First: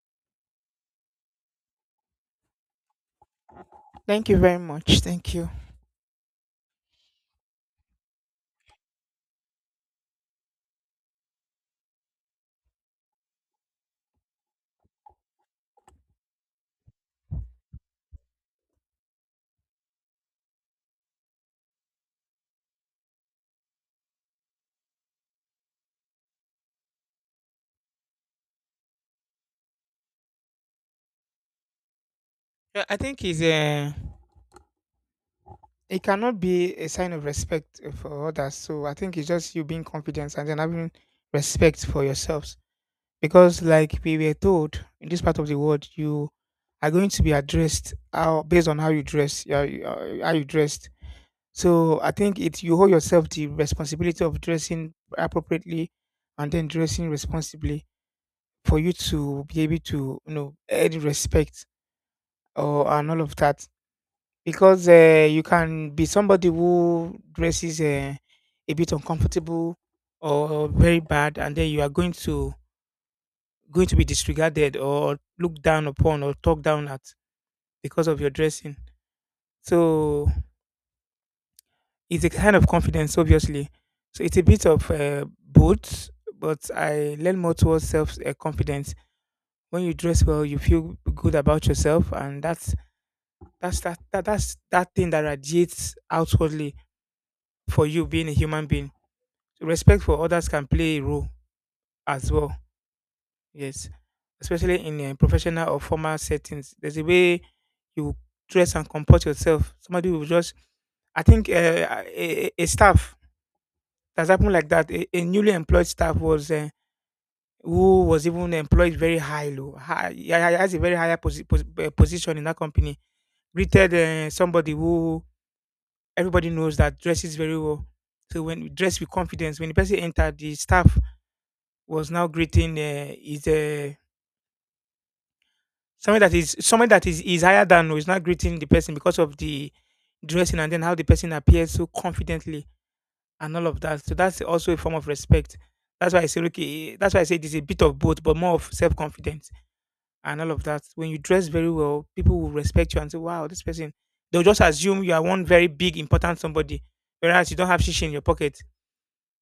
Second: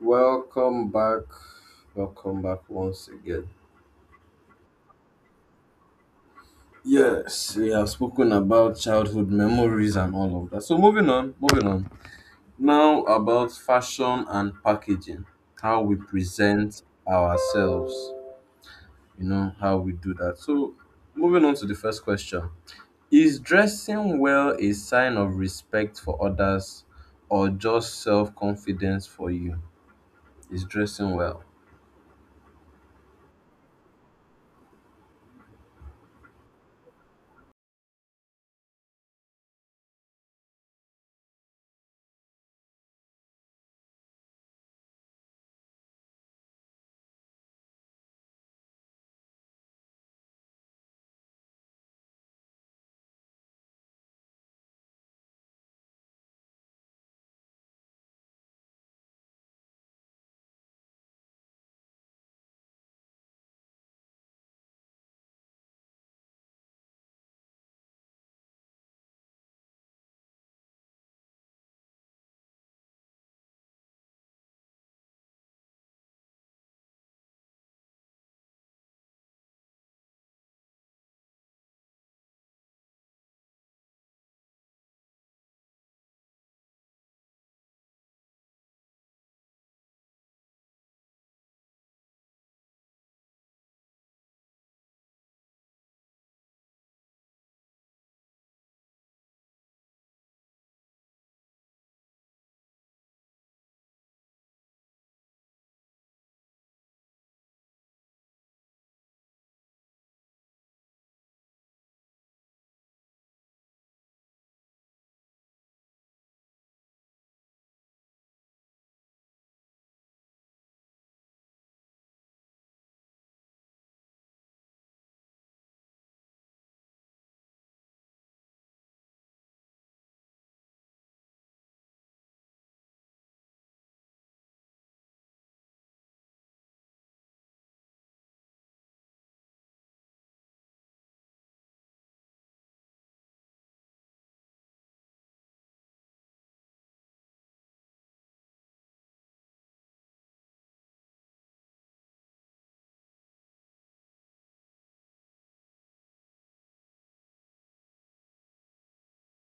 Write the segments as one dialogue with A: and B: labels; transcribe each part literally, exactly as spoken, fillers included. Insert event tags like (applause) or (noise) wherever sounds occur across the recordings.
A: Welcome back. Welcome back once again.
B: Thank you very much. Thank you.
A: Yes, we have spoken about childhood memories and all of that. So, moving on, moving on. Now, about fashion and packaging, how we present ourselves, you know, how we do that. So, moving on to the first question: is dressing well a sign of respect for others or just self confidence for you? Is dressing well?
B: Yeah, I think it's uh, it cannot be a sign of respect for others. So I think it's just you being confident and then having respect for yourselves. Because like we were told in this part of the world, you are going to be addressed how, based on how you dress, yeah, you- uh, how you dressed. So I think it you hold yourself the responsibility of dressing appropriately and then dressing responsibly for you to be able to you know earn respect or and all of that because uh, you can be somebody who dresses uh, a bit uncomfortable or very bad, and then you are going to going to be disregarded or looked down upon or talked down at because of your dressing. So it's a kind of confidence, obviously. So it's a bit of uh, both, but I learn more towards self uh, confidence. When you dress well, you feel good about yourself, and that's that's that, that that's that thing that radiates outwardly for you being a human being respect for others can play a role as well. Yes, especially in a professional or formal settings. There's a way you dress and comport yourself. Somebody will just, I think, uh, a, a a staff that's happened like that. A, a newly employed staff was uh, who was even employed very high, low, high, yeah, yeah, has a very higher posi- pos- eh, position in that company. Greeted uh, somebody who everybody knows that dresses very well. So when you dress with confidence, when the person entered, the staff was now greeting uh, is uh, somebody that is somebody that is, is higher than no, is now greeting the person because of the dressing and then how the person appears so confidently and all of that. So that's also a form of respect. That's why I say okay. That's why I say it's a bit of both, but more of self confidence and all of that. When you dress very well, people will respect you and say, "Wow, this person." They'll just assume you are one very big important somebody, whereas you don't have shish in your pocket.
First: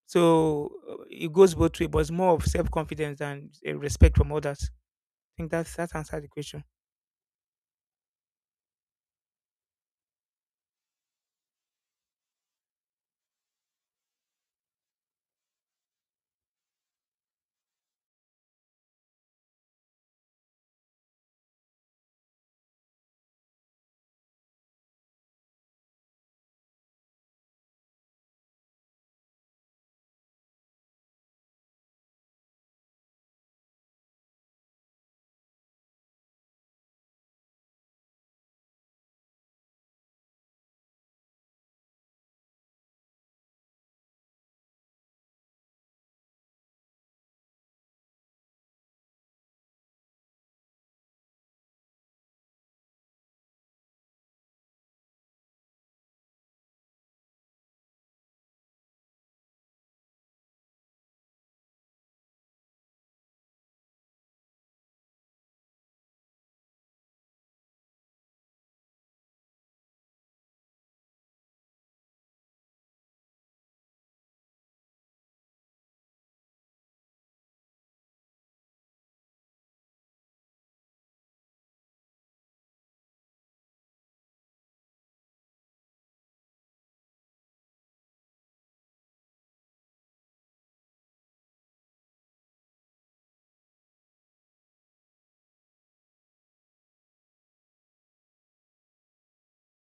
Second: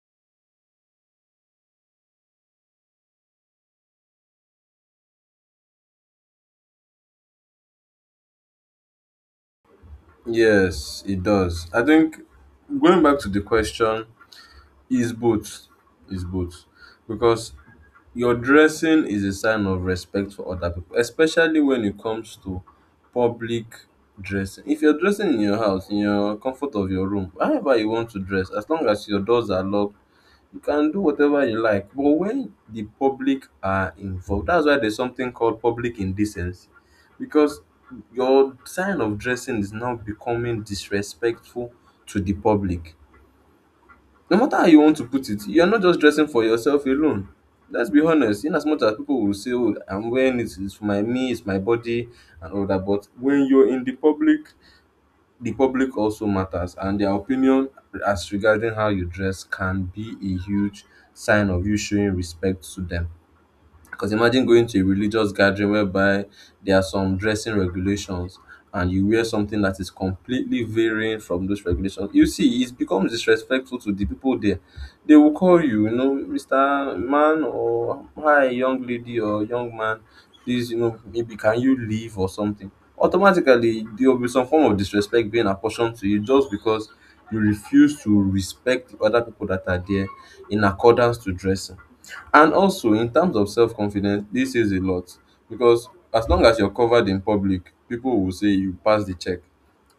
B: So uh, it goes both way, but it's more of self confidence than uh, respect from others. Think that's that answered the question.
A: Yes, it does. I think going back to the question, is both is both because your dressing is a sign of respect for other people, especially when it comes to public dressing. If you're dressing in your house, in your comfort of your room, however you want to dress, as long as your doors are locked, you can do whatever you like. But when the public are involved, that's why there's something called public indecency, because your sign of dressing is now becoming disrespectful to the public. No matter how you want to put it, you're not just dressing for yourself alone. Let's be honest, in as much as people will say, oh, I'm wearing it, it's for my me, it's my body and all that. But when you're in the public, the public also matters, and their opinion as regarding how you dress can be a huge sign of you showing respect to them. Because imagine going to a religious gathering whereby there are some dressing regulations and you wear something that is completely varying from those regulations. You see, it becomes disrespectful to the people there. They will call you, you know, mister Man, or hi, young lady or young man, please, you know, maybe can you leave or something. Automatically, there will be some form of disrespect being apportioned to you just because you refuse to respect the other people that are there in accordance to dressing. And also, in terms of self confidence, this is a lot, because as long as you're covered in public, people will say you pass the check.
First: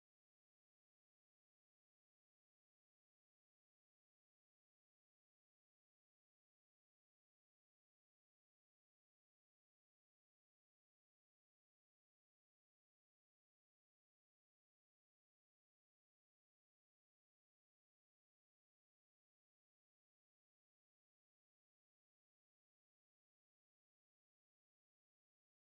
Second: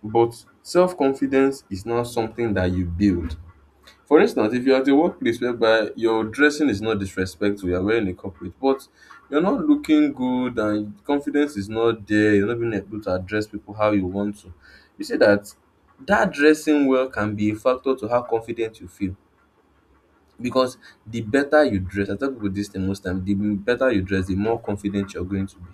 A: But self confidence is not something that you build. For instance, if you're at a workplace whereby your dressing is not disrespectful, you're wearing a corporate, but you're not looking good and confidence is not there, you're not being able to address people how you want to, you see that that dressing well can be a factor to how confident you feel. Because the better you dress, I talk about this thing most times, the better you dress, the more confident you're going to be.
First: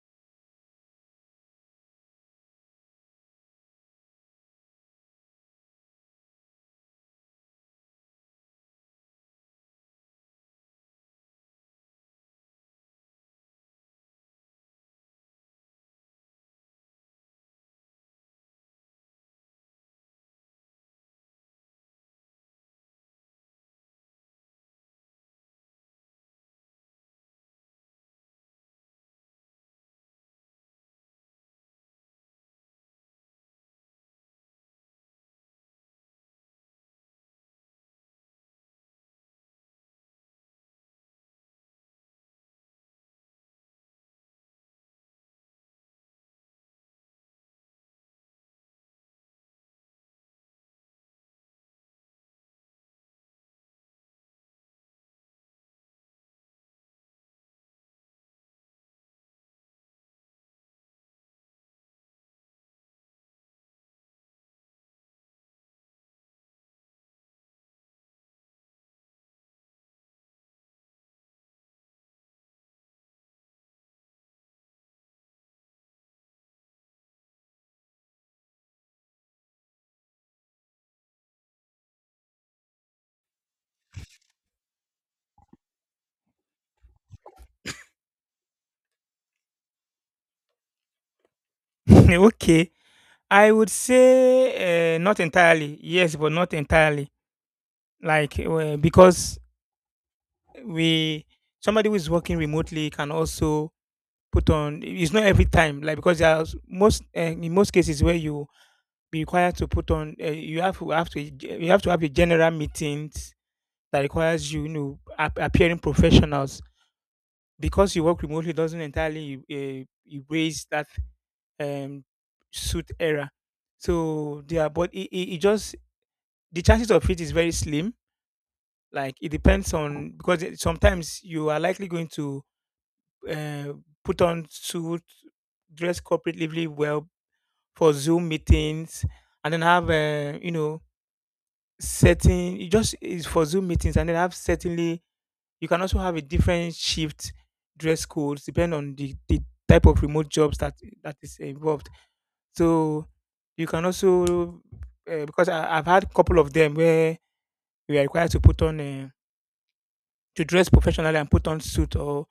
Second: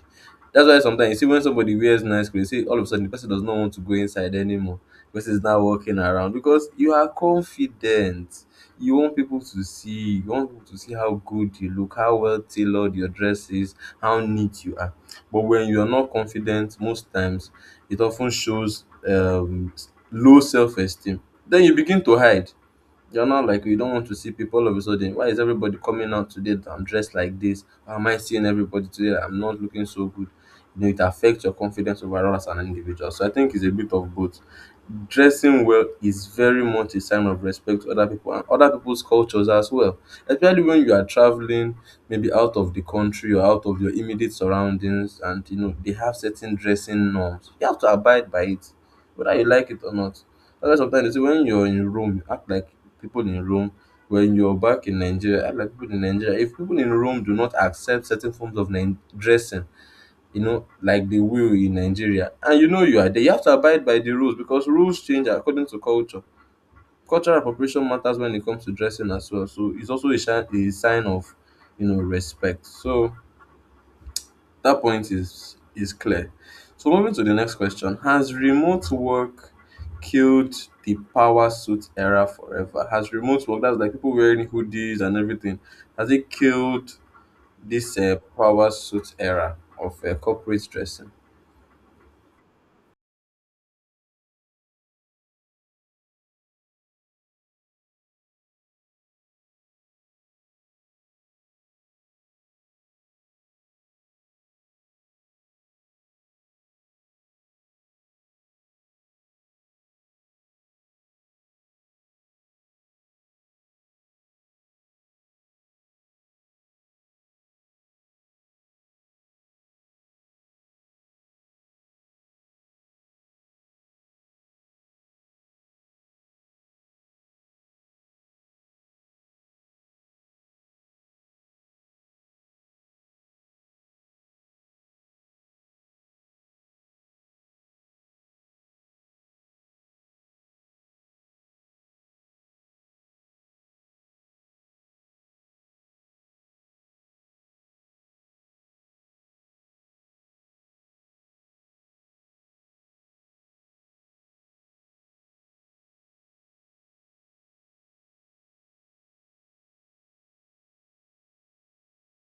A: That's why sometimes you see when somebody wears nice clothes, you see all of a sudden the person does not want to go inside anymore. The person is now walking around because you are confident. You want people to see, you want people to see how good you look, how well tailored your dress is, how neat you are. But when you're not confident, most times it often shows um, low self esteem. Then you begin to hide. You're not like, you don't want to see people all of a sudden. Why is everybody coming out today that I'm dressed like this? Why am I seeing everybody today that I'm not looking so good? You know, it affects your confidence overall as an individual. So I think it's a bit of both. Dressing well is very much a sign of respect to other people and other people's cultures as well, especially when you are traveling maybe out of the country or out of your immediate surroundings, and you know they have certain dressing norms. You have to abide by it, whether you like it or not. That's sometimes, you see, when you're in Rome, you act like people in Rome. When you're back in Nigeria, act like people in Nigeria. If people in Rome do not accept certain forms of Nin- dressing, you know, like the will in Nigeria. And you know you are there. You have to abide by the rules, because rules change according to culture. Cultural appropriation matters when it comes to dressing as well. So it's also a, shi- a sign of, you know, respect. So that point is is clear. So moving to the next question: has remote work killed the power suit era forever? Has remote work, that's like people wearing hoodies and everything, has it killed this uh, power suit era of uh, corporate dressing?
B: (laughs) Okay, I would say uh, not entirely. Yes, but not entirely. Like uh, because we somebody who is working remotely can also put on. It's not every time. Like because there are s- most uh, in most cases where you be required to put on. Uh, you have to have to you have to have a general meetings that requires you, you know ap- appearing professionals. Because you work remotely doesn't entirely uh, erase that um, suit era. So yeah, but it, it, it just the chances of it is very slim. Like it depends on because it, sometimes you are likely going to uh, put on suit, dress corporately well for Zoom meetings, and then have uh, you know certain. It just is for Zoom meetings, and then have certainly You can also have a different shift dress codes depending on the, the type of remote jobs that that is involved. So you can also uh, because I, I've had a couple of them where we are required to put on uh, to dress professionally and put on suit or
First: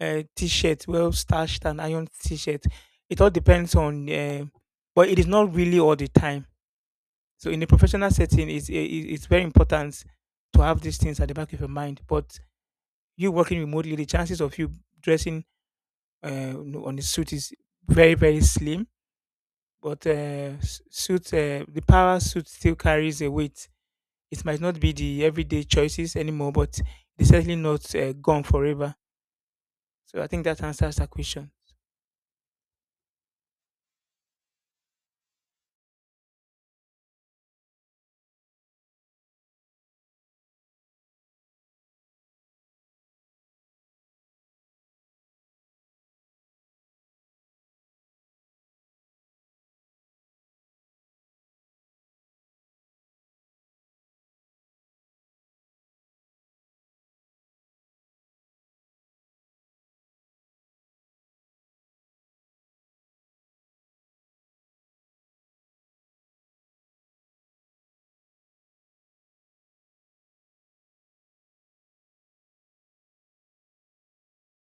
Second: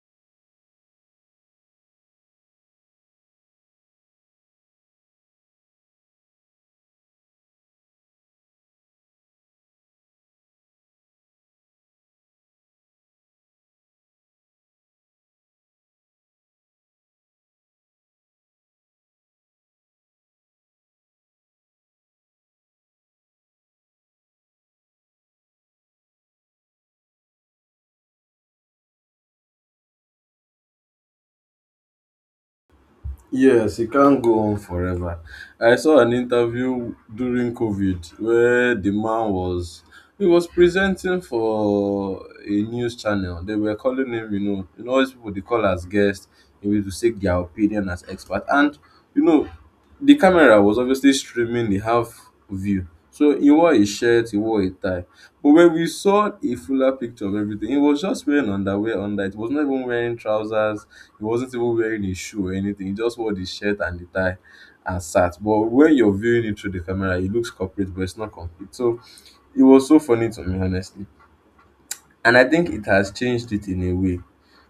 B: uh, t-shirt, well starched and iron t-shirt. It all depends on, uh, but it is not really all the time. So in a professional setting, it's eh, it- it's very important to have these things at the back of your mind. But you working remotely, the chances of you dressing uh, no, on the suit is very very slim but uh, s- suit uh, the power suit still carries a weight it might not be the everyday choices anymore but it's certainly not uh, gone forever so I think that answers that question.
A: Yes, it can't go on forever. I saw an interview during COVID where the man was he was presenting for a news channel. They were calling him, you know, you know, all these people they call as guests, you know, to seek their opinion as expert. And you know, the camera was obviously streaming the half view. So he wore a shirt, he wore a tie. But when we saw a fuller picture of everything, he was just wearing underwear under it. He was not even wearing trousers, he wasn't even wearing a shoe or anything. He just wore the shirt and the tie and sat. But when you're viewing it through the camera, it looks corporate, but it's not complete. So it was so funny to me, honestly. And I think it has changed it in a way,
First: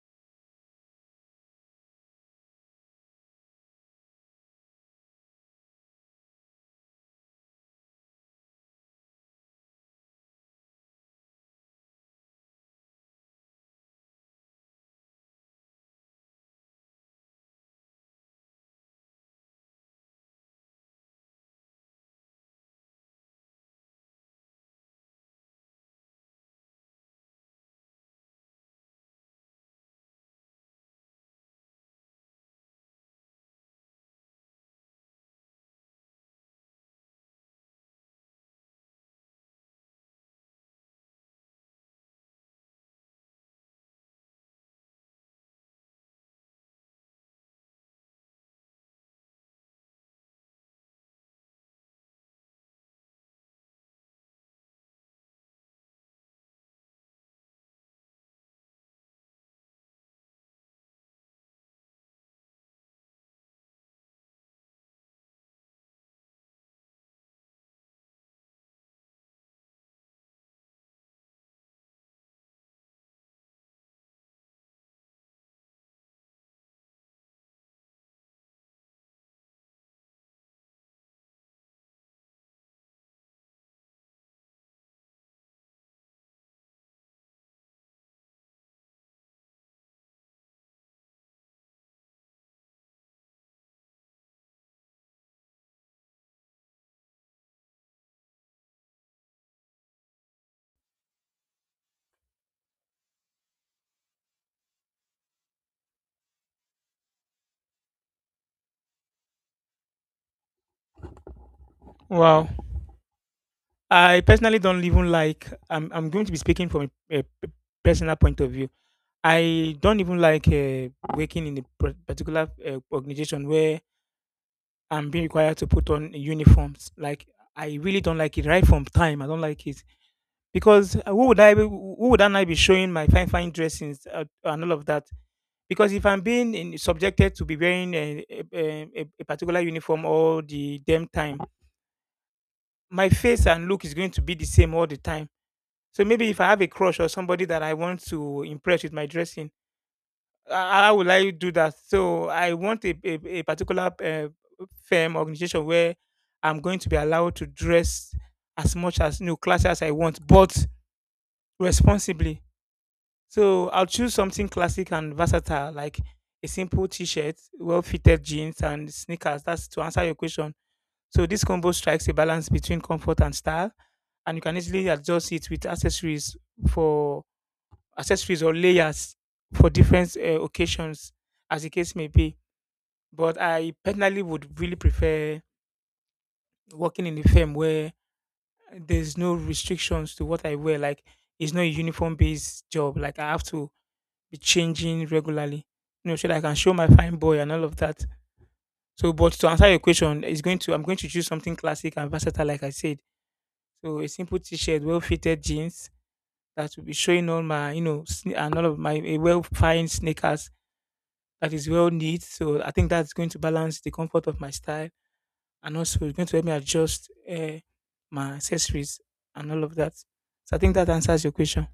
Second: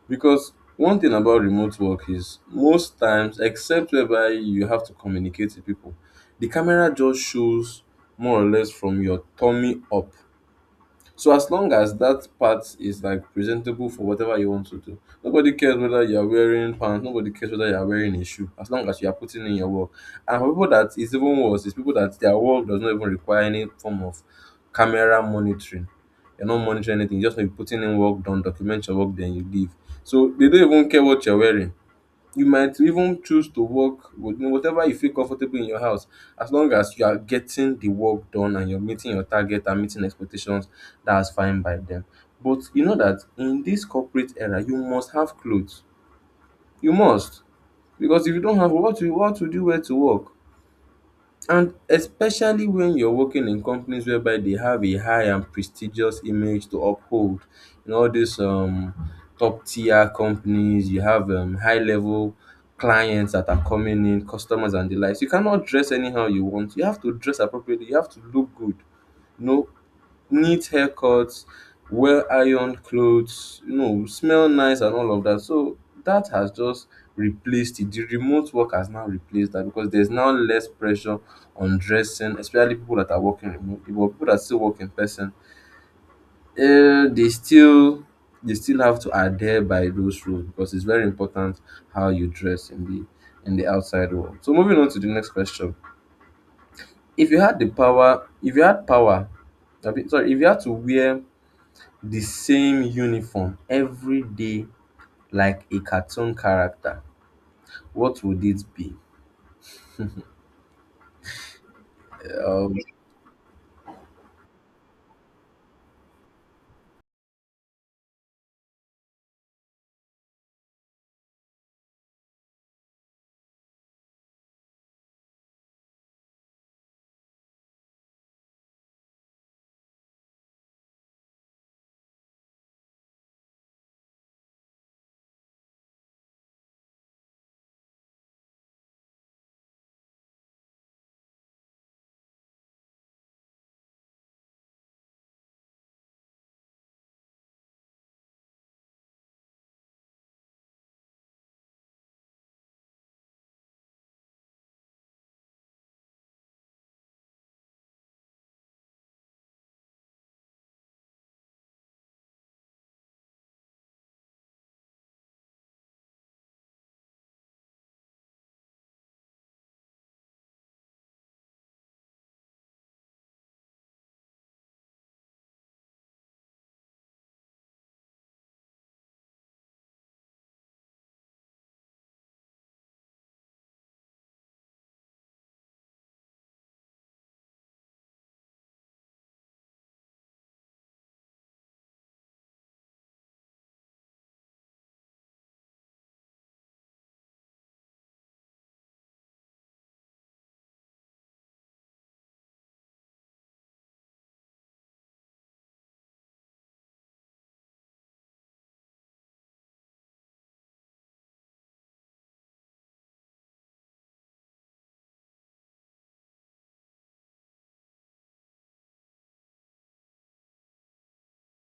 A: because one thing about remote work is most times, except whereby you have to communicate with people, the camera just shows more or less from your tummy up. So as long as that part is like presentable for whatever you want to do, nobody cares whether you are wearing pants, nobody cares whether you are wearing a shoe, as long as you are putting in your work. And for people that is even worse, is people that their work does not even require any form of camera monitoring. You're not monitoring anything, you just maybe putting in work done, document your work, then you leave. So they don't even care what you're wearing. You might even choose to work with whatever you feel comfortable in your house, as long as you are getting the work done and you're meeting your target and meeting expectations, that's fine by them. But you know that in this corporate era, you must have clothes. You must. Because if you don't have, what you what would you wear to work? And especially when you're working in companies whereby they have a high and prestigious image to uphold. In all these um, top tier companies, you have um, high level clients that are coming in, customers and the likes. You cannot dress anyhow you want. You have to dress appropriately. You have to look good. No, neat haircuts, wear ironed clothes, you know, smell nice and all of that. So that has just replaced it. The remote work has now replaced that, because there's now less pressure on dressing, especially people that are working remotely. But people that still work in person, uh, they still they still have to adhere by those rules, because it's very important how you dress in the in the outside world. So moving on to the next question. If you had the power, if you had power, I mean, sorry, If you had to wear the same uniform every day like a cartoon character, what would it be?
B: Wow,
A: Um,
B: I personally don't even like i'm, I'm going to be speaking from a, a p- personal point of view I don't even like uh, working in a par- particular uh, organization where I'm being required to put on uniforms like I really don't like it right from time I don't like it because uh, who would I be, who would I be showing my fine fine dressings uh, and all of that? Because if I'm being in, subjected to be wearing a, a, a, a particular uniform all the damn time, my face and look is going to be the same all the time. So maybe if I have a crush or somebody that I want to impress with my dressing, uh, how will I do that? So I want a, a, a particular uh, firm organization where I'm going to be allowed to dress as much as new class as I want, but responsibly So I'll choose something classic and versatile, like a simple t-shirt, well-fitted jeans, and sneakers. That's to answer your question. So this combo strikes a balance between comfort and style, and you can easily adjust it with accessories for accessories or layers for different uh, occasions, as the case may be. But I personally would really prefer working in a firm where there's no restrictions to what I wear. Like it's not a uniform-based job. Like I have to be changing regularly, you know, so that I can show my fine boy and all of that. So, but to answer your question, it's going to I'm going to choose something classic and versatile, like I said. So, a simple T-shirt, well-fitted jeans that will be showing all my, you know, sne- and all of my a well-fine sneakers that is well knit. So, I think that's going to balance the comfort of my style and also it's going to help me adjust uh, my accessories and all of that. So, I think that answers your question.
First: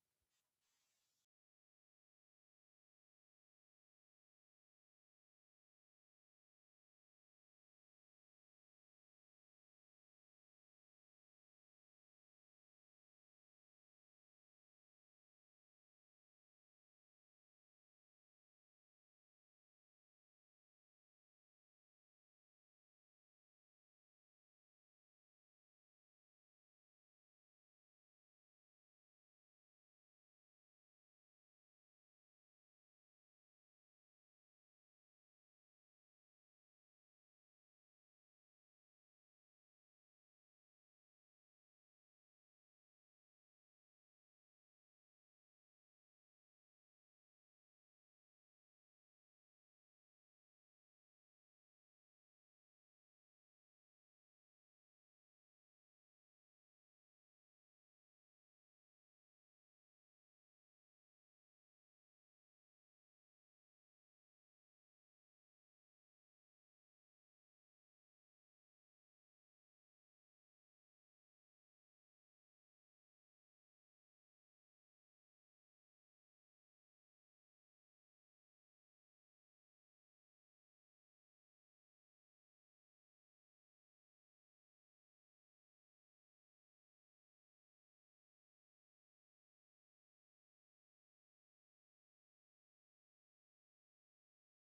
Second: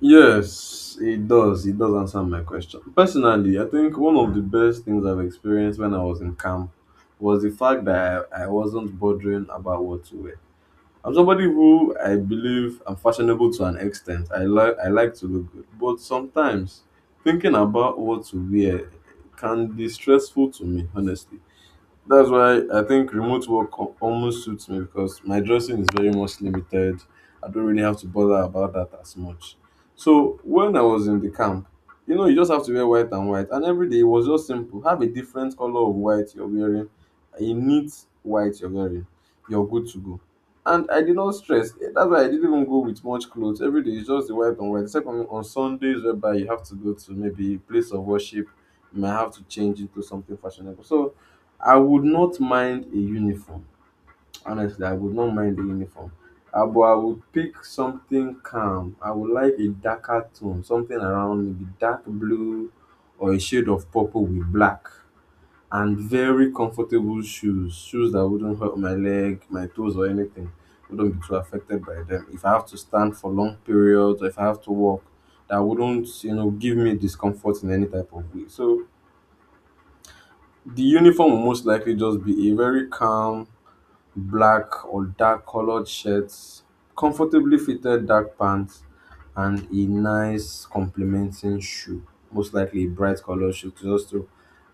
A: Yes, it does. It does answer my question. Personally, I think one of the best things I've experienced when I was in camp was the fact that I, I wasn't bothering about what to wear. I'm somebody who, I believe I'm fashionable to an extent. I like I like to look good, but sometimes thinking about what to wear can be stressful to me, honestly. That's why I think remote work al- almost suits me, because my dressing is very much limited. I don't really have to bother about that as much. So when I was in the camp, you know, you just have to wear white and white, and every day it was just simple. Have a different color of white you're wearing, a neat white you're wearing. You're good to go. And I did not stress. Eh, that's why I didn't even go with much clothes. Every day it's just the white and white. Except on on Sundays, whereby you have to go to maybe a place of worship, you might have to change into something fashionable. So I would not mind a uniform. Honestly, I would not mind a uniform. Uh, but I would pick something calm. I would like a darker tone, something around maybe dark blue or a shade of purple with black. And very comfortable shoes, shoes that wouldn't hurt my leg, my toes, or anything. Wouldn't be too affected by them. If I have to stand for long periods, or if I have to walk, that wouldn't, you know, give me discomfort in any type of way. So the uniform will most likely just be a very calm, black or dark colored shirts, comfortably fitted dark pants, and a nice complementing shoe, most likely a bright colored shoe to just to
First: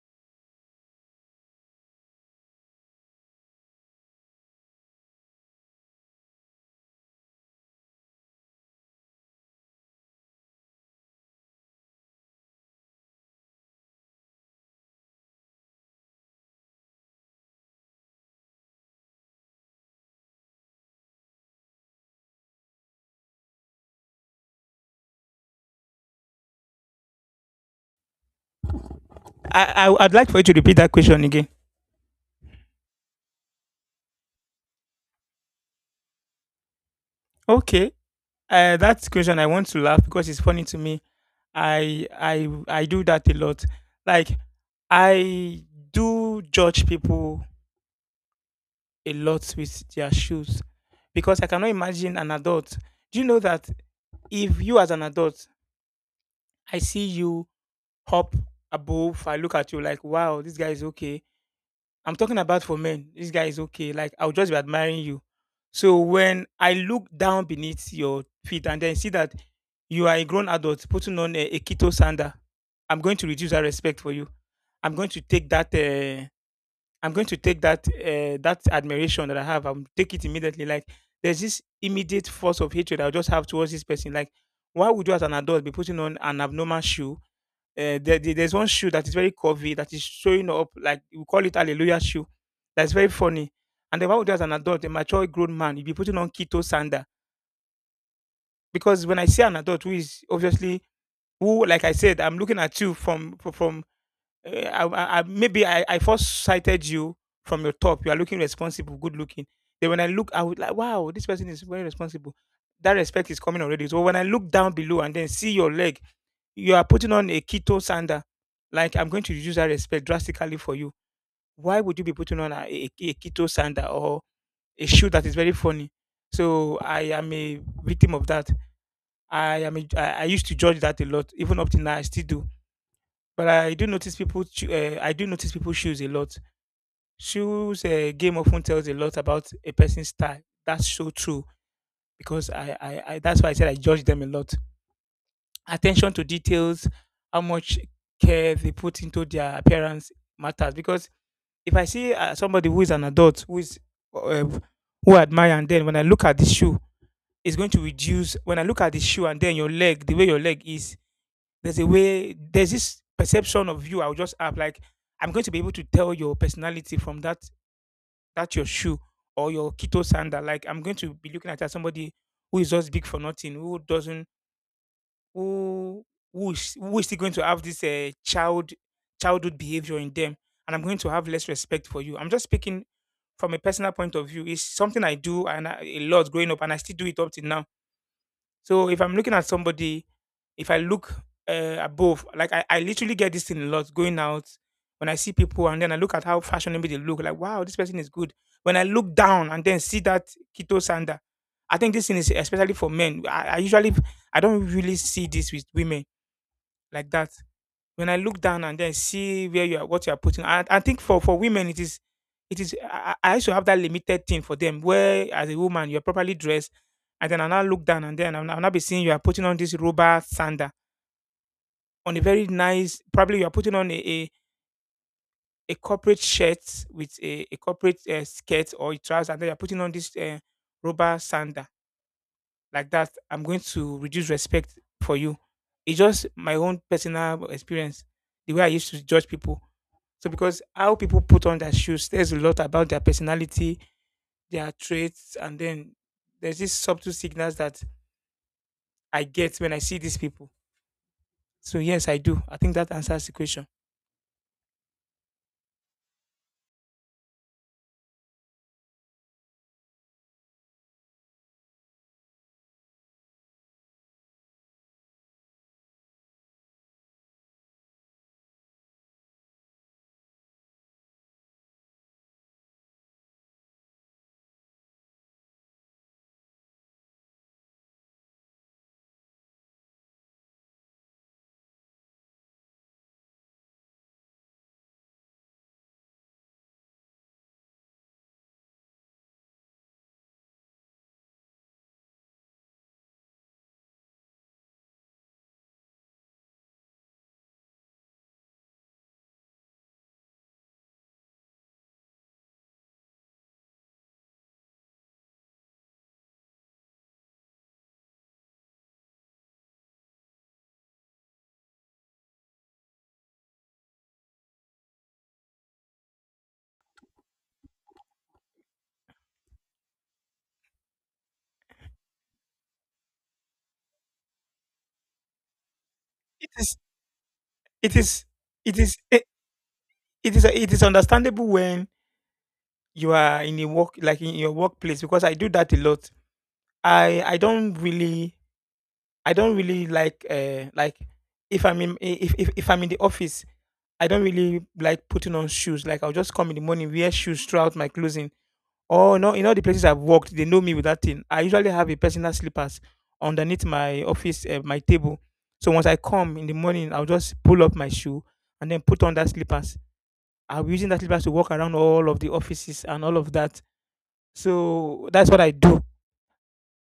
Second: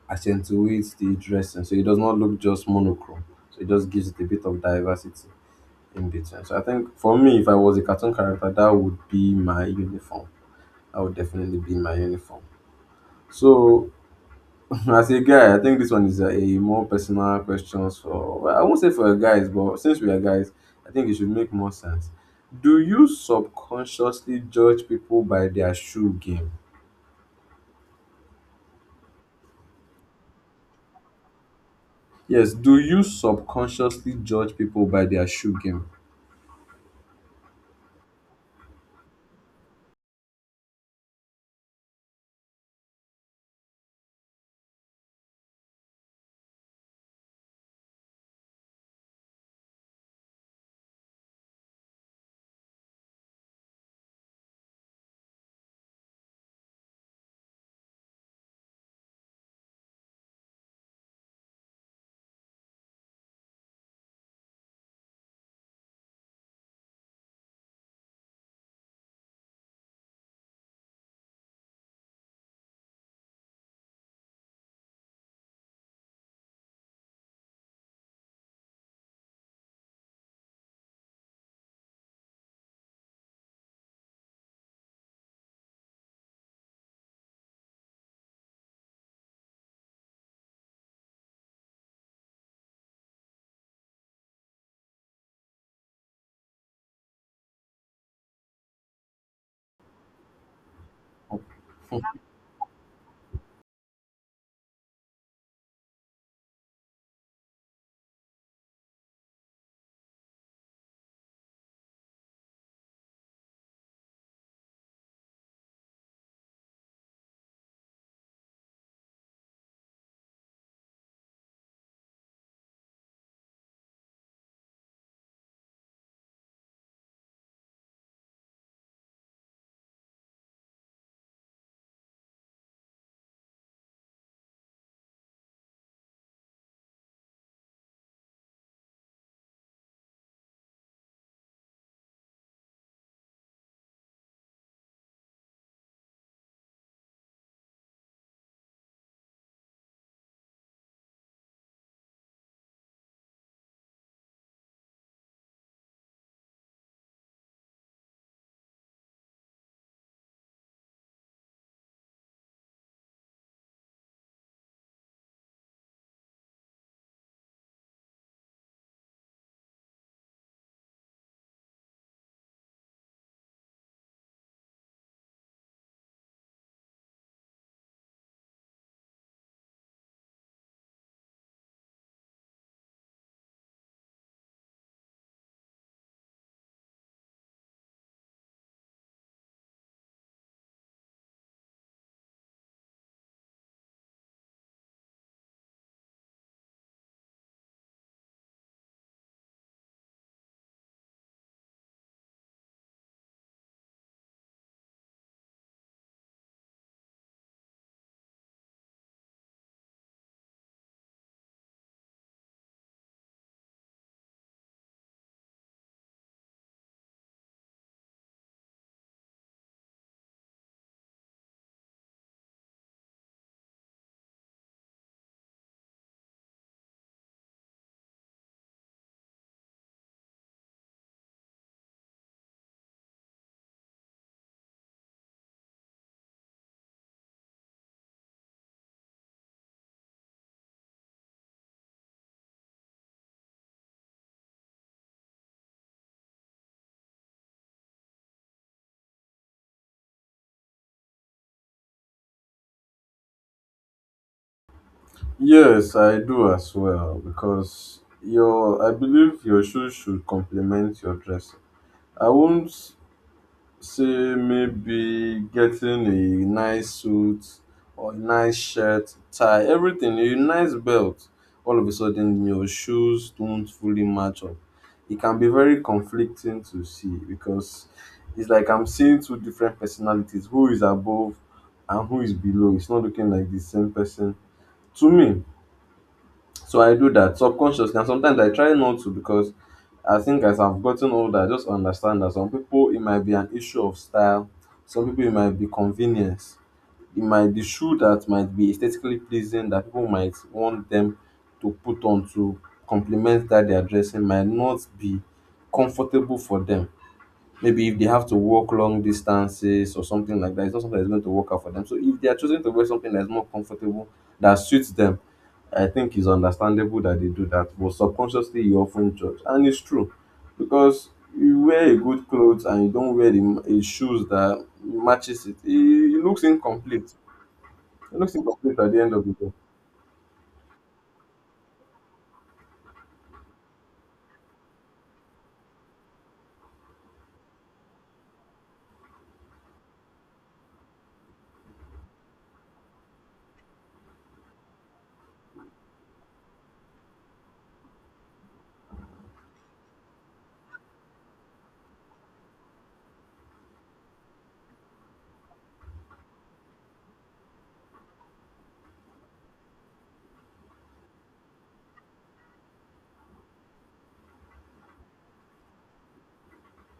A: accentuate the dressing, so it does not look just monochrome. So it just gives it a bit of diversity in between. So I think for me, if I was a cartoon character, that would be my uniform. That would definitely be my uniform. So as a guy, I think this one is a, a more personal question. For well, I won't say for guys, but since we are guys, I think it should make more sense. Do you subconsciously judge people by their shoe game?
B: I, I I'd like for you to repeat that question again.
A: Yes, do you subconsciously judge people by their shoe game?
B: Okay. Uh, that question I want to laugh because it's funny to me. I I I do that a lot. Like I do judge people a lot with their shoes because I cannot imagine an adult. Do you know that if you as an adult, I see you hop above, I look at you like, wow, this guy is okay I'm talking about for men. This guy is okay. Like I'll just be admiring you. So when I look down beneath your feet and then see that you are a grown adult putting on a, a keto sandal, I'm going to reduce that respect for you. I'm going to take that. Uh, I'm going to take that uh, that admiration that I have. I will take it immediately. Like there's this immediate force of hatred I just have towards this person. Like why would you as an adult be putting on an abnormal shoe uh, there, there- there's one shoe that is very curvy that is showing up like we call it hallelujah shoe. That's very funny. And then why would you as an adult, a mature grown man, you be putting on keto sandal? Because when I see an adult who is obviously who, like I said, I'm looking at you from from eh, I, I, I- maybe I, I first sighted you from your top. You are looking responsible, good looking. Then when I look, I would like, wow, this person is very responsible. That respect is coming already. So when I look down below and then see your leg, you are putting on a keto sandal. Like I'm going to reduce that respect drastically for you. Why would you be putting on a, a, a keto sandal or a shoe that is very funny? So I am a victim of that. I am a, I, I used to judge that a lot, even up till now I still do. But I do notice people. choo- Uh, I do notice people shoes a lot. Shoes uh, game often tells a lot about a person's style. That's so true because I, I, I that's why I said I judge them a lot. Attention to details, how much care they put into their appearance matters. Because if I see uh, somebody who is an adult who is uh, who I admire, and then when I look at the shoe, it's going to reduce. When I look at the shoe and then your leg, the way your leg is, There's a way, there's this perception of you. I'll just have like, I'm going to be able to tell your personality from that, that your shoe or your keto sandal. Like, I'm going to be looking at as somebody who is just big for nothing, who doesn't, who, who is, who is still going to have this uh, child, childhood behavior in them. And I'm going to have less respect for you. I'm just speaking from a personal point of view. It's something I do and I, a lot growing up, and I still do it up till now. So if I'm looking at somebody, if I look uh, above, like I, I literally get this thing a lot going out when I see people, and then I look at how fashionable they look, like, wow, this person is good. When I look down and then see that keto sander, I think this thing is especially for men. I, I usually, I don't really see this with women like that. When I look down and then see where you are, what you are putting, I, I think for for women it is, it is. I, I I used to have that limited thing for them, where as a woman you are properly dressed, and then I now look down and then I'll, now- I'll now be seeing you are putting on this rubber sander on a very nice. Probably you are putting on a a, a corporate shirt with a, a corporate uh, skirt or a trouser, and then you are putting on this uh, rubber sander like that. I'm going to reduce respect for you. It's just my own personal experience, the way I used to judge people. So because how people put on their shoes says a lot about their personality, their traits, and then there's these subtle signals that I get when I see these people. So yes, I do. I think that answers the question.
A: Yes, I do as well because your I believe your shoes should complement your dress. I won't say, maybe getting a nice suit or a nice shirt, tie, everything, a nice belt, all of a sudden your shoes don't fully match up. It can be very conflicting to see because it's like I'm seeing two different personalities, who is above and who is below. It's not looking like the same person to me. So I do that subconsciously, and sometimes I try not to because I think as I've gotten older, I just understand that some people, it might be an issue of style, some people it might be convenience, it might be shoe that might be aesthetically pleasing that people might want them to put on to complement that they are dressing might not be comfortable for them maybe if they have to walk long distances or something like that. It's not something that's going to work out for them. So if they are choosing to wear something that's more comfortable, that suits them, I think it's understandable that they do that. But subconsciously, you often judge, and it's true because you wear a good clothes and you don't wear the m- a shoes that matches it. It, it looks
B: It is
A: incomplete.
B: it
A: It
B: is
A: looks
B: it
A: incomplete at
B: is
A: the end
B: eh,
A: of the day.
B: it is it is understandable when you are in a work, like in your workplace, because I do that a lot. I I don't really I don't really like uh like if I'm in if if, if I'm in the office, I don't really like putting on shoes. Like I'll just come in the morning, wear shoes throughout my closing. Oh no, in all the places I've worked, they know me with that thing. I usually have a personal slippers underneath my office uh, my table. So once I come in the morning, I'll just pull up my shoe and then put on that slippers. I'll be using that slippers to walk around all of the offices and all of that. So that's what I do.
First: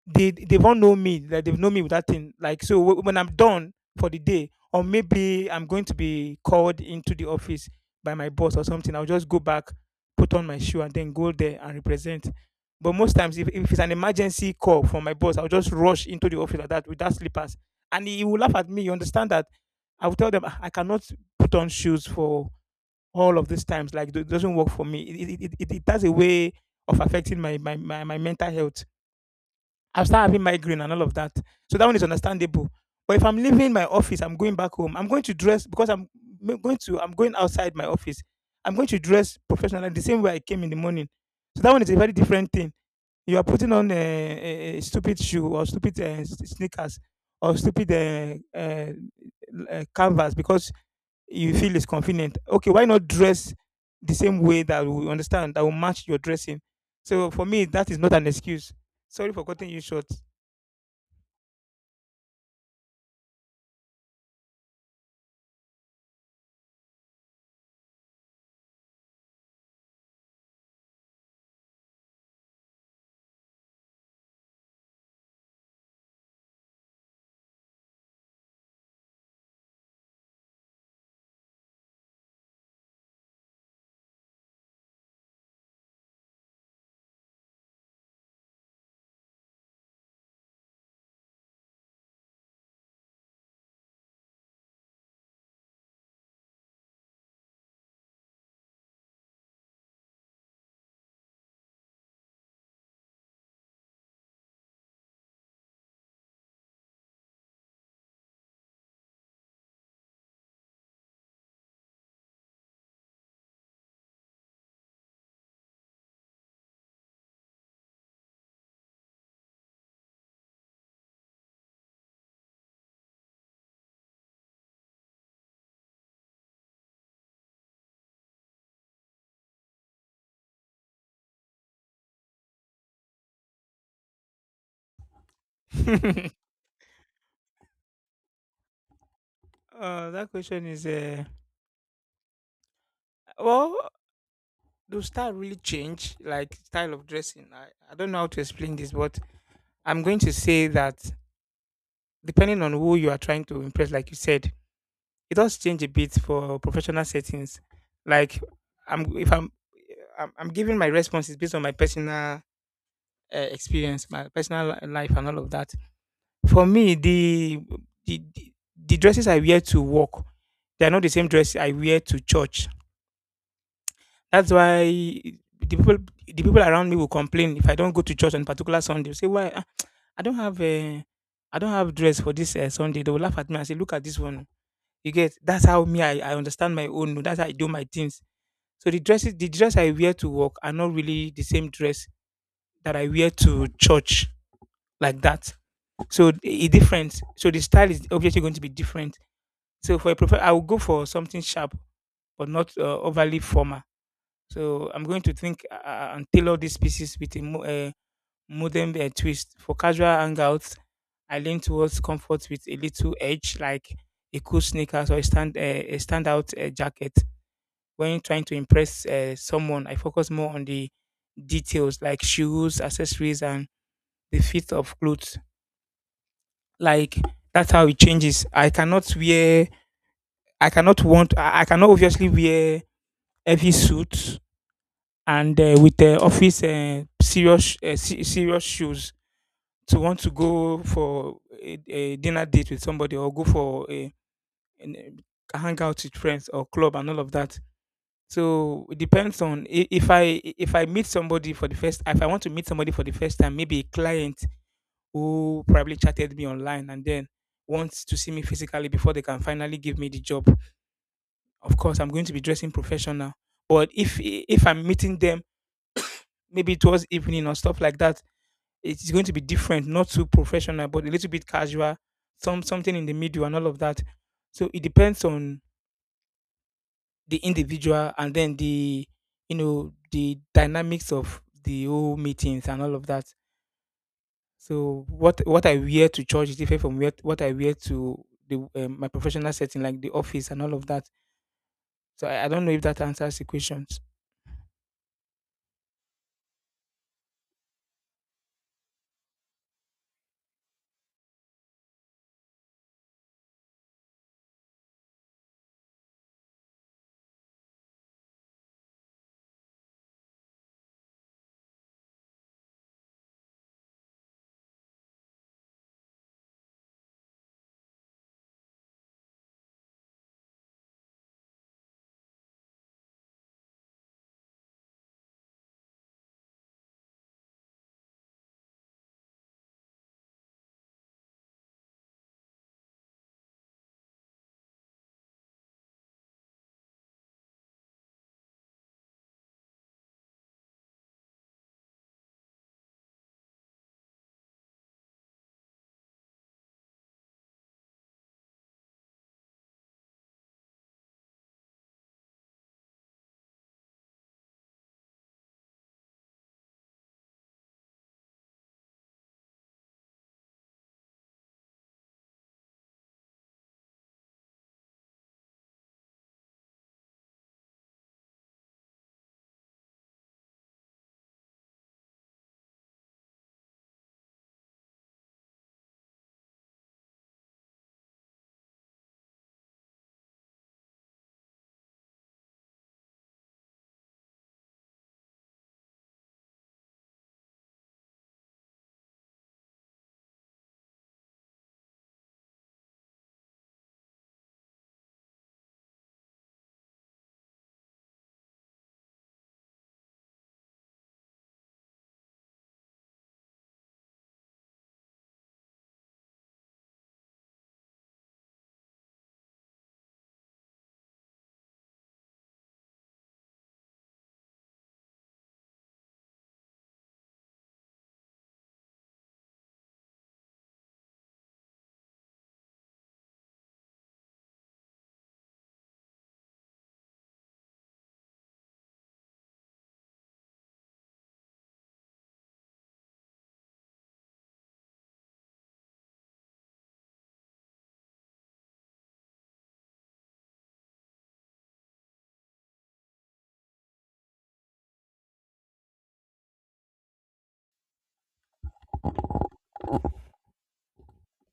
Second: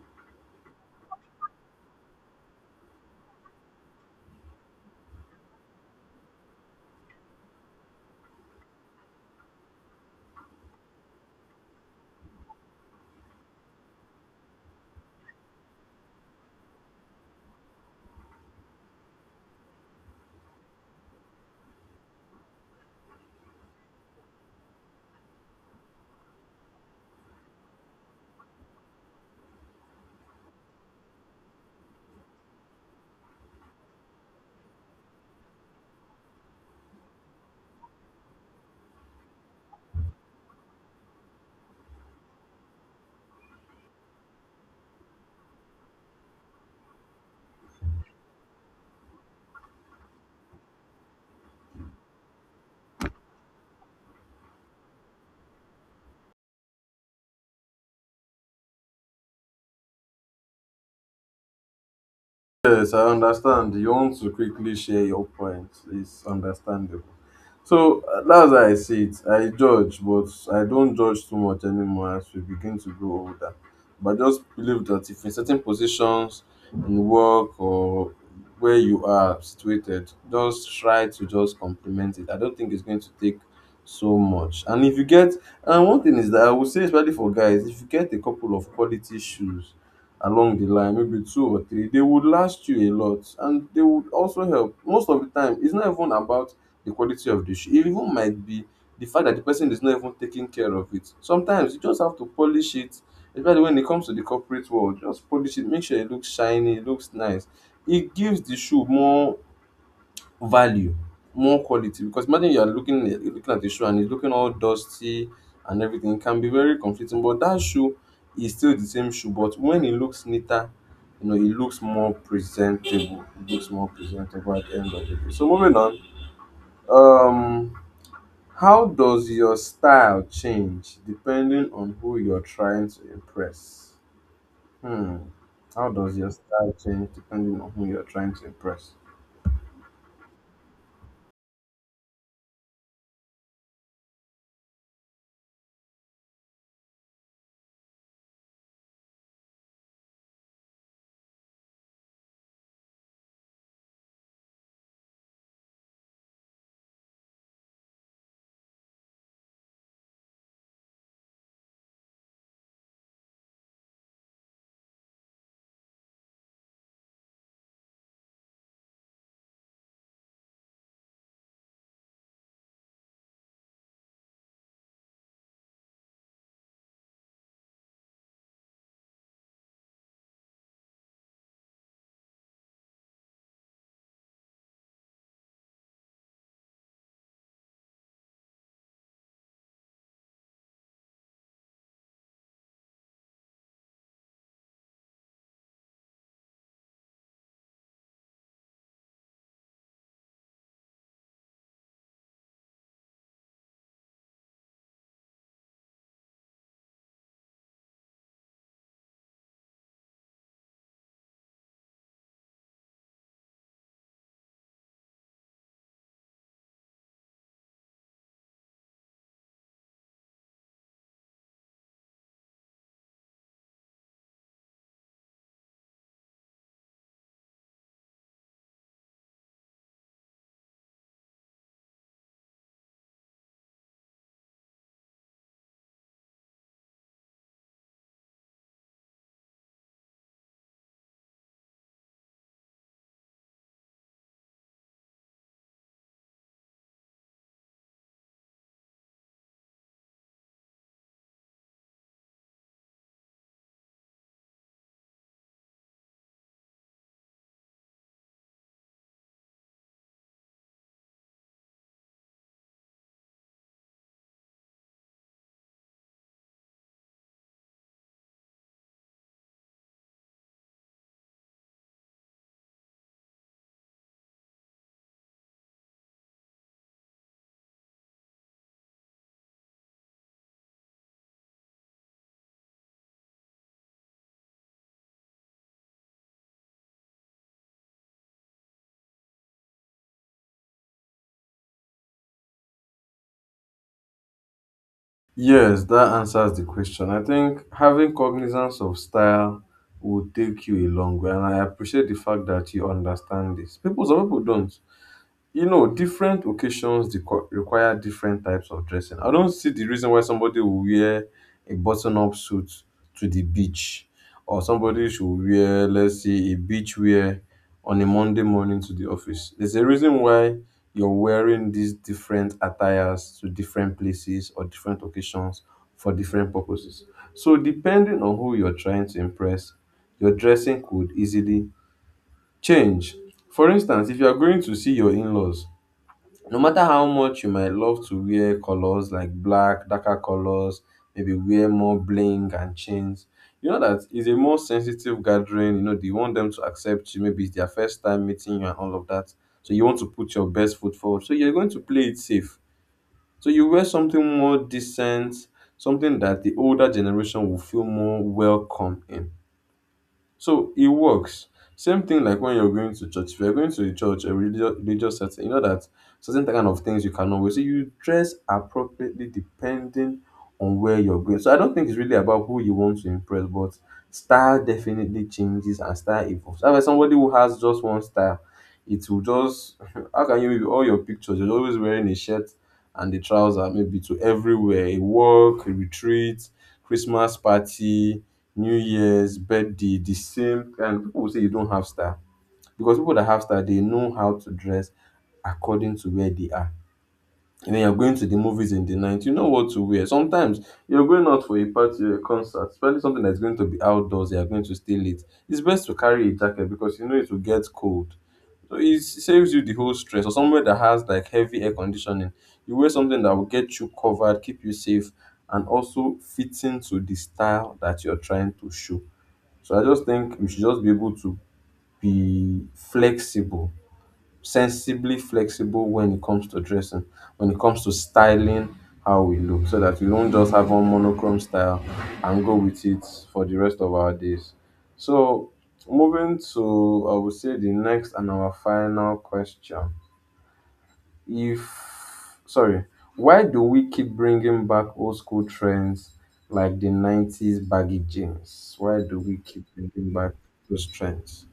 B: They they won't know me like they've known me with that thing, like, so w- when I'm done for the day or maybe I'm going to be called into the office by my boss or something, I'll just go back, put on my shoe, and then go there and represent. But most times, if, if it's an emergency call from my boss, I'll just rush into the office like that with that slippers, and he, he will laugh at me, you understand? That I will tell them, "Ah, I cannot put on shoes for all of these times, like it doesn't work for me. It, it, it, it it has a way of affecting my, my, my, my mental health. I'll start having migraine and all of that." So that one is understandable. But if I'm leaving my office, I'm going back home. I'm going to dress because I'm going to. I'm going outside my office. I'm going to dress professionally the same way I came in the morning. So that one is a very different thing. You are putting on a, a stupid shoe or stupid uh, s- sneakers or stupid uh, uh, uh, canvas because you feel it's convenient. Okay, why not dress the same way that we understand that will match your dressing? So for me, that is not an excuse. Sorry for cutting you short.
A: Yes, I understand. You want to quickly share your points. It's understandable. So uh, that's how I see it. I judge, but I don't judge too much anymore as we begin to grow older. But I just believe that if in certain positions in work or where you are situated, just try to just complement it. I don't think it's going to take so much. And if you get, and one thing is that I would say, especially for guys, if you get a couple of quality shoes along the line, maybe two or three, they would last you a lot and they would also help. Most of the time it's not even about the quality of the shoe, it even might be the fact that the person is not even taking care of it. Sometimes you just have to polish it, especially when it comes to the corporate world. Just polish it, make sure it looks shiny, it looks nice. It gives the shoe more value, more quality, because imagine you are looking looking at a shoe and it's looking all dusty and everything. It can be very conflicting, but that shoe is still the same shoe, but when it looks neater, you know it looks more presentable. It looks more presentable at the end of the day. So moving on, um how does your style change depending on who you're trying to impress? Hmm,
B: (laughs)
A: how does
B: uh,
A: your style change depending on who you're trying to impress?
B: that question is uh, well, does style really change? Like style of dressing? I, I don't know how to explain this, but I'm going to say that depending on who you are trying to impress, like you said, it does change a bit for professional settings. Like I'm if I'm I'm, I'm giving my responses based on my personal uh, experience, my personal li- life, and all of that. For me, the the the the dresses I wear to work, they are not the same dress I wear to church. That's why the people the people around me will complain if I don't go to church on particular Sunday. Say why, ah, I don't have a, I don't have dress for this uh, Sunday. They will laugh at me and say, "Look at this one." Oh. You get, that's how me. I, I understand my own. Oh, that's how I do my things. So the dresses the dress I wear to work are not really the same dress that I wear to church like that. So it different. So the style is obviously going to be different. So for a professional, I will go for something sharp but not uh, overly formal. So I'm going to think uh, uh, and tailor these pieces with a mo- uh, modern uh, twist. For casual hangouts, I lean towards comfort with a little edge, like a cool sneakers or a stand uh, a standout uh, jacket. When trying to impress uh, someone, I focus more on the details like shoes, accessories, and the fit of clothes. Like that's how it changes. I cannot wear. I cannot want. I I cannot obviously wear heavy suits and uh, with uh, office uh, serious uh, se- serious shoes to want to go for a, a dinner date with somebody or go for a, an, a hangout with friends or club and all of that. So it depends on i- if I if I meet somebody for the first if I want to meet somebody for the first time, maybe a client who probably chatted me online and then wants to see me physically before they can finally give me the job. Of course, I'm going to be dressing professional. But if if I'm meeting them maybe towards evening or stuff like that, it's going to be different, not too professional, but a little bit casual, some something in the middle and all of that. So it depends on the individual, and then the, you know, the dynamics of the whole meetings and all of that. So what what I wear to church is different from where, what I wear to the um, my professional setting, like the office and all of that. So I, I don't know if that answers the questions.
A: Yes, that answers the question. I think having cognizance of style will take you a long way, and I appreciate the fact that you understand this. People, some people don't, you know, different occasions requ- require different types of dressing. I don't see the reason why somebody will wear a button-up suit to the beach, or somebody should wear, let's say, a beach wear on a Monday morning to the office. There's a reason why you're wearing these different attires to different places or different occasions for different purposes. So, depending on who you're trying to impress, your dressing could easily change. For instance, if you are going to see your in-laws, no matter how much you might love to wear colors like black, darker colors, maybe wear more bling and chains, you know that is a more sensitive gathering. You know, they want them to accept you. Maybe it's their first time meeting you and all of that. So you want to put your best foot forward. So you're going to play it safe. So you wear something more decent, something that the older generation will feel more welcome in. So it works. Same thing like when you're going to church. If you're going to a church, a religious, religious setting, you know that certain kind of things you cannot wear. So you dress appropriately depending on where you're going. So I don't think it's really about who you want to impress, but style definitely changes and style evolves. However, somebody who has just one style, it will just (laughs) how can you, with all your pictures? You're always wearing a shirt and a trouser, maybe to everywhere, a walk, a retreat, Christmas party, New Year's, birthday, the same. And people will say you don't have style, because people that have style, they know how to dress according to where they are. And then you're going to the movies in the night, you know what to wear. Sometimes you're going out for a party or a concert, especially something that's going to be outdoors, you're going to stay late. It's best to carry a jacket because you know it will get cold. So it saves you the whole stress. Or somewhere that has like heavy air conditioning, you wear something that will get you covered, keep you safe, and also fit into the style that you're trying to show. So I just think we should just be able to be flexible, sensibly flexible when it comes to dressing, when it comes to styling how we look, so that we don't just have one monochrome style and go with it for the rest of our days. So moving to, I would say, the next and our final question, if sorry, why do we keep bringing back old school trends like the nineties baggy jeans? Why do we keep bringing back those trends?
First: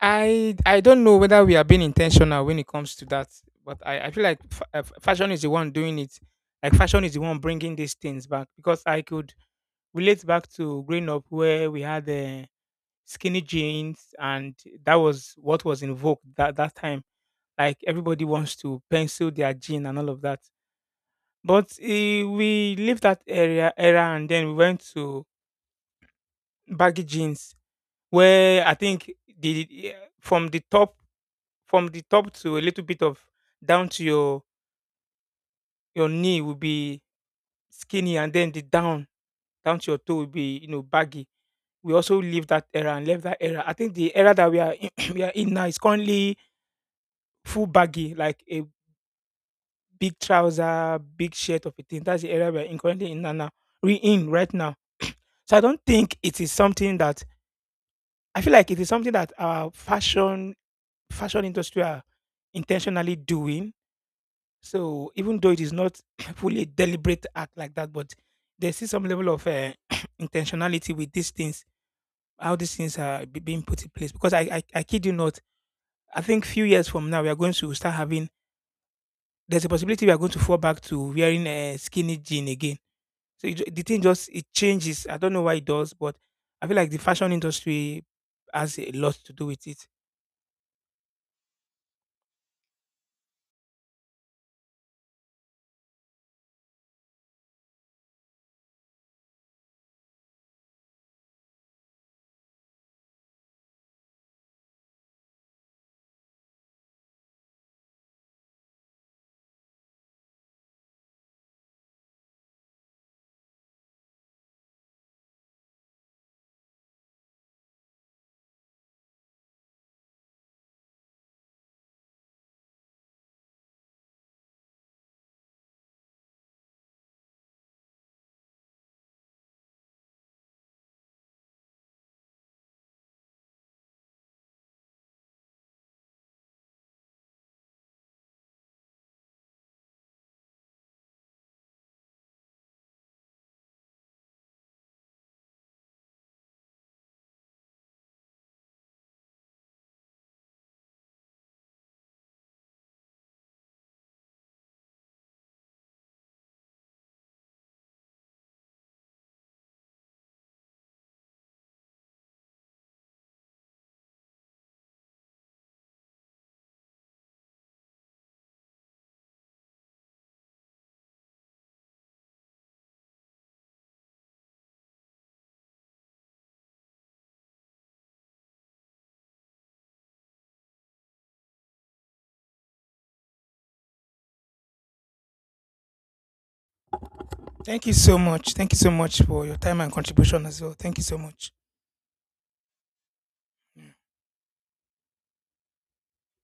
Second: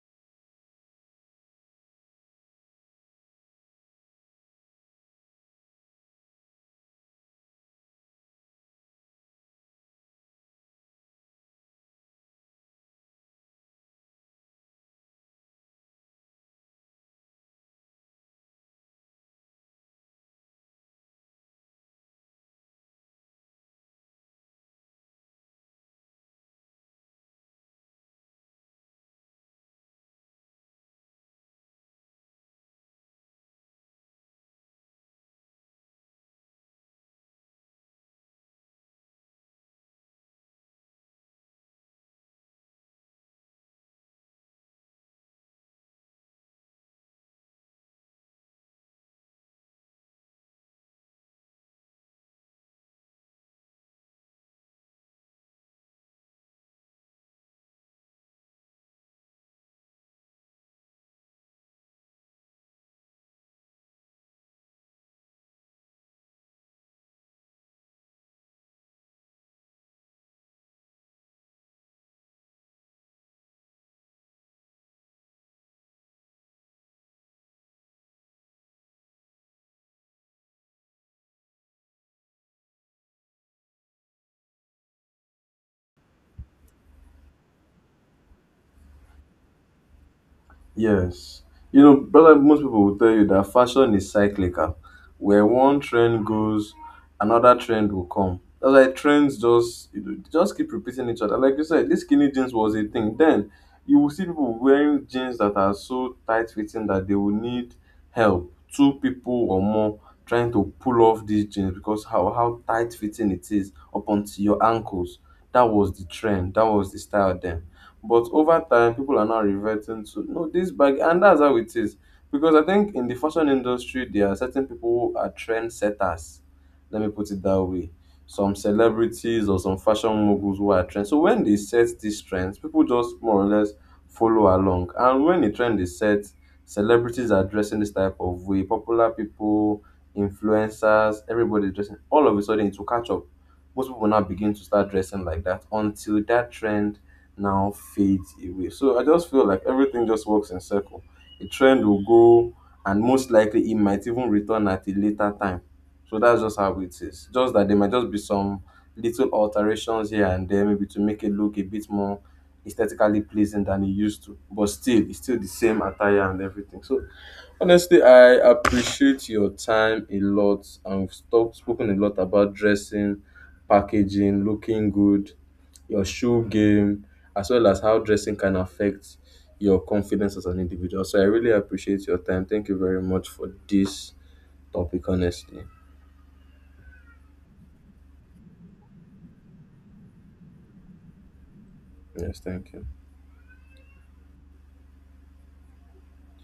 B: I I don't know whether we are being intentional when it comes to that, but I, I feel like fa- uh, f- fashion is the one doing it. Like fashion is the one bringing these things back, because I could relate back to growing up where we had uh, skinny jeans, and that was what was in vogue that that time. Like everybody wants to pencil their jean and all of that. But eh, we left that area era, and then we went to baggy jeans, where I think the eh, from the top from the top to a little bit of down to your your knee will be skinny, and then the down down to your toe will be, you know, baggy. We also leave that era and left that era. I think the era that we are in, (clears throat) we are in now is currently full baggy, like a big trouser, big shirt of a thing. That's the area we're in currently in and now. We in right now. So I don't think it is something that I feel like it is something that our fashion fashion industry are intentionally doing. So even though it is not (coughs) (clears throat) fully a deliberate act like that, but there's still some level of uh, (coughs) (clears throat) intentionality with these things, how these things are be- being put in place. Because I, I, I kid you not, I think few years from now we are going to start having. There's a possibility we are going to fall back to wearing a skinny jean again. So it, ju- the thing just it changes. I don't know why it does, but I feel like the fashion industry has a lot to do with it.
A: Yes. You know, brother, most people will tell you that fashion is cyclical. Where one trend goes, another trend will come. That's why trends just, you know, they just keep repeating each other. Like you said, this skinny jeans was a thing. Then you will see people wearing jeans that are so tight fitting that they will need help. Two people or more trying to pull off these jeans because how, how tight fitting it is up onto your ankles. That was the trend. That was the style then. But over time, people are now reverting to no this bag, and that's how it is. Because I think in the fashion industry, there are certain people who are trendsetters. Let me put it that way. Some celebrities or some fashion moguls who are trends. So when they set these trends, people just more or less follow along. And when the trend is set, celebrities are dressing this type of way. Popular people, influencers, everybody dressing. All of a sudden, it will catch up, most people now begin to start dressing like that until that trend now fades away. So I just feel like everything just works in circle. A trend will go, and most likely it might even return at a later time. So that's just how it is. Just that there might just be some little alterations here and there, maybe to make it look a bit more aesthetically pleasing than it used to. But still, it's still the same attire and everything. So honestly, I appreciate your time a lot. I've talked, spoken a lot about dressing, packaging, looking good, your shoe game, as well as how dressing can affect your confidence as an individual. So I really appreciate your time. Thank you very much for this topic, honestly.
B: Thank you so much. Thank you so much for your time and contribution as well. Thank you so much.
A: Yes, thank you.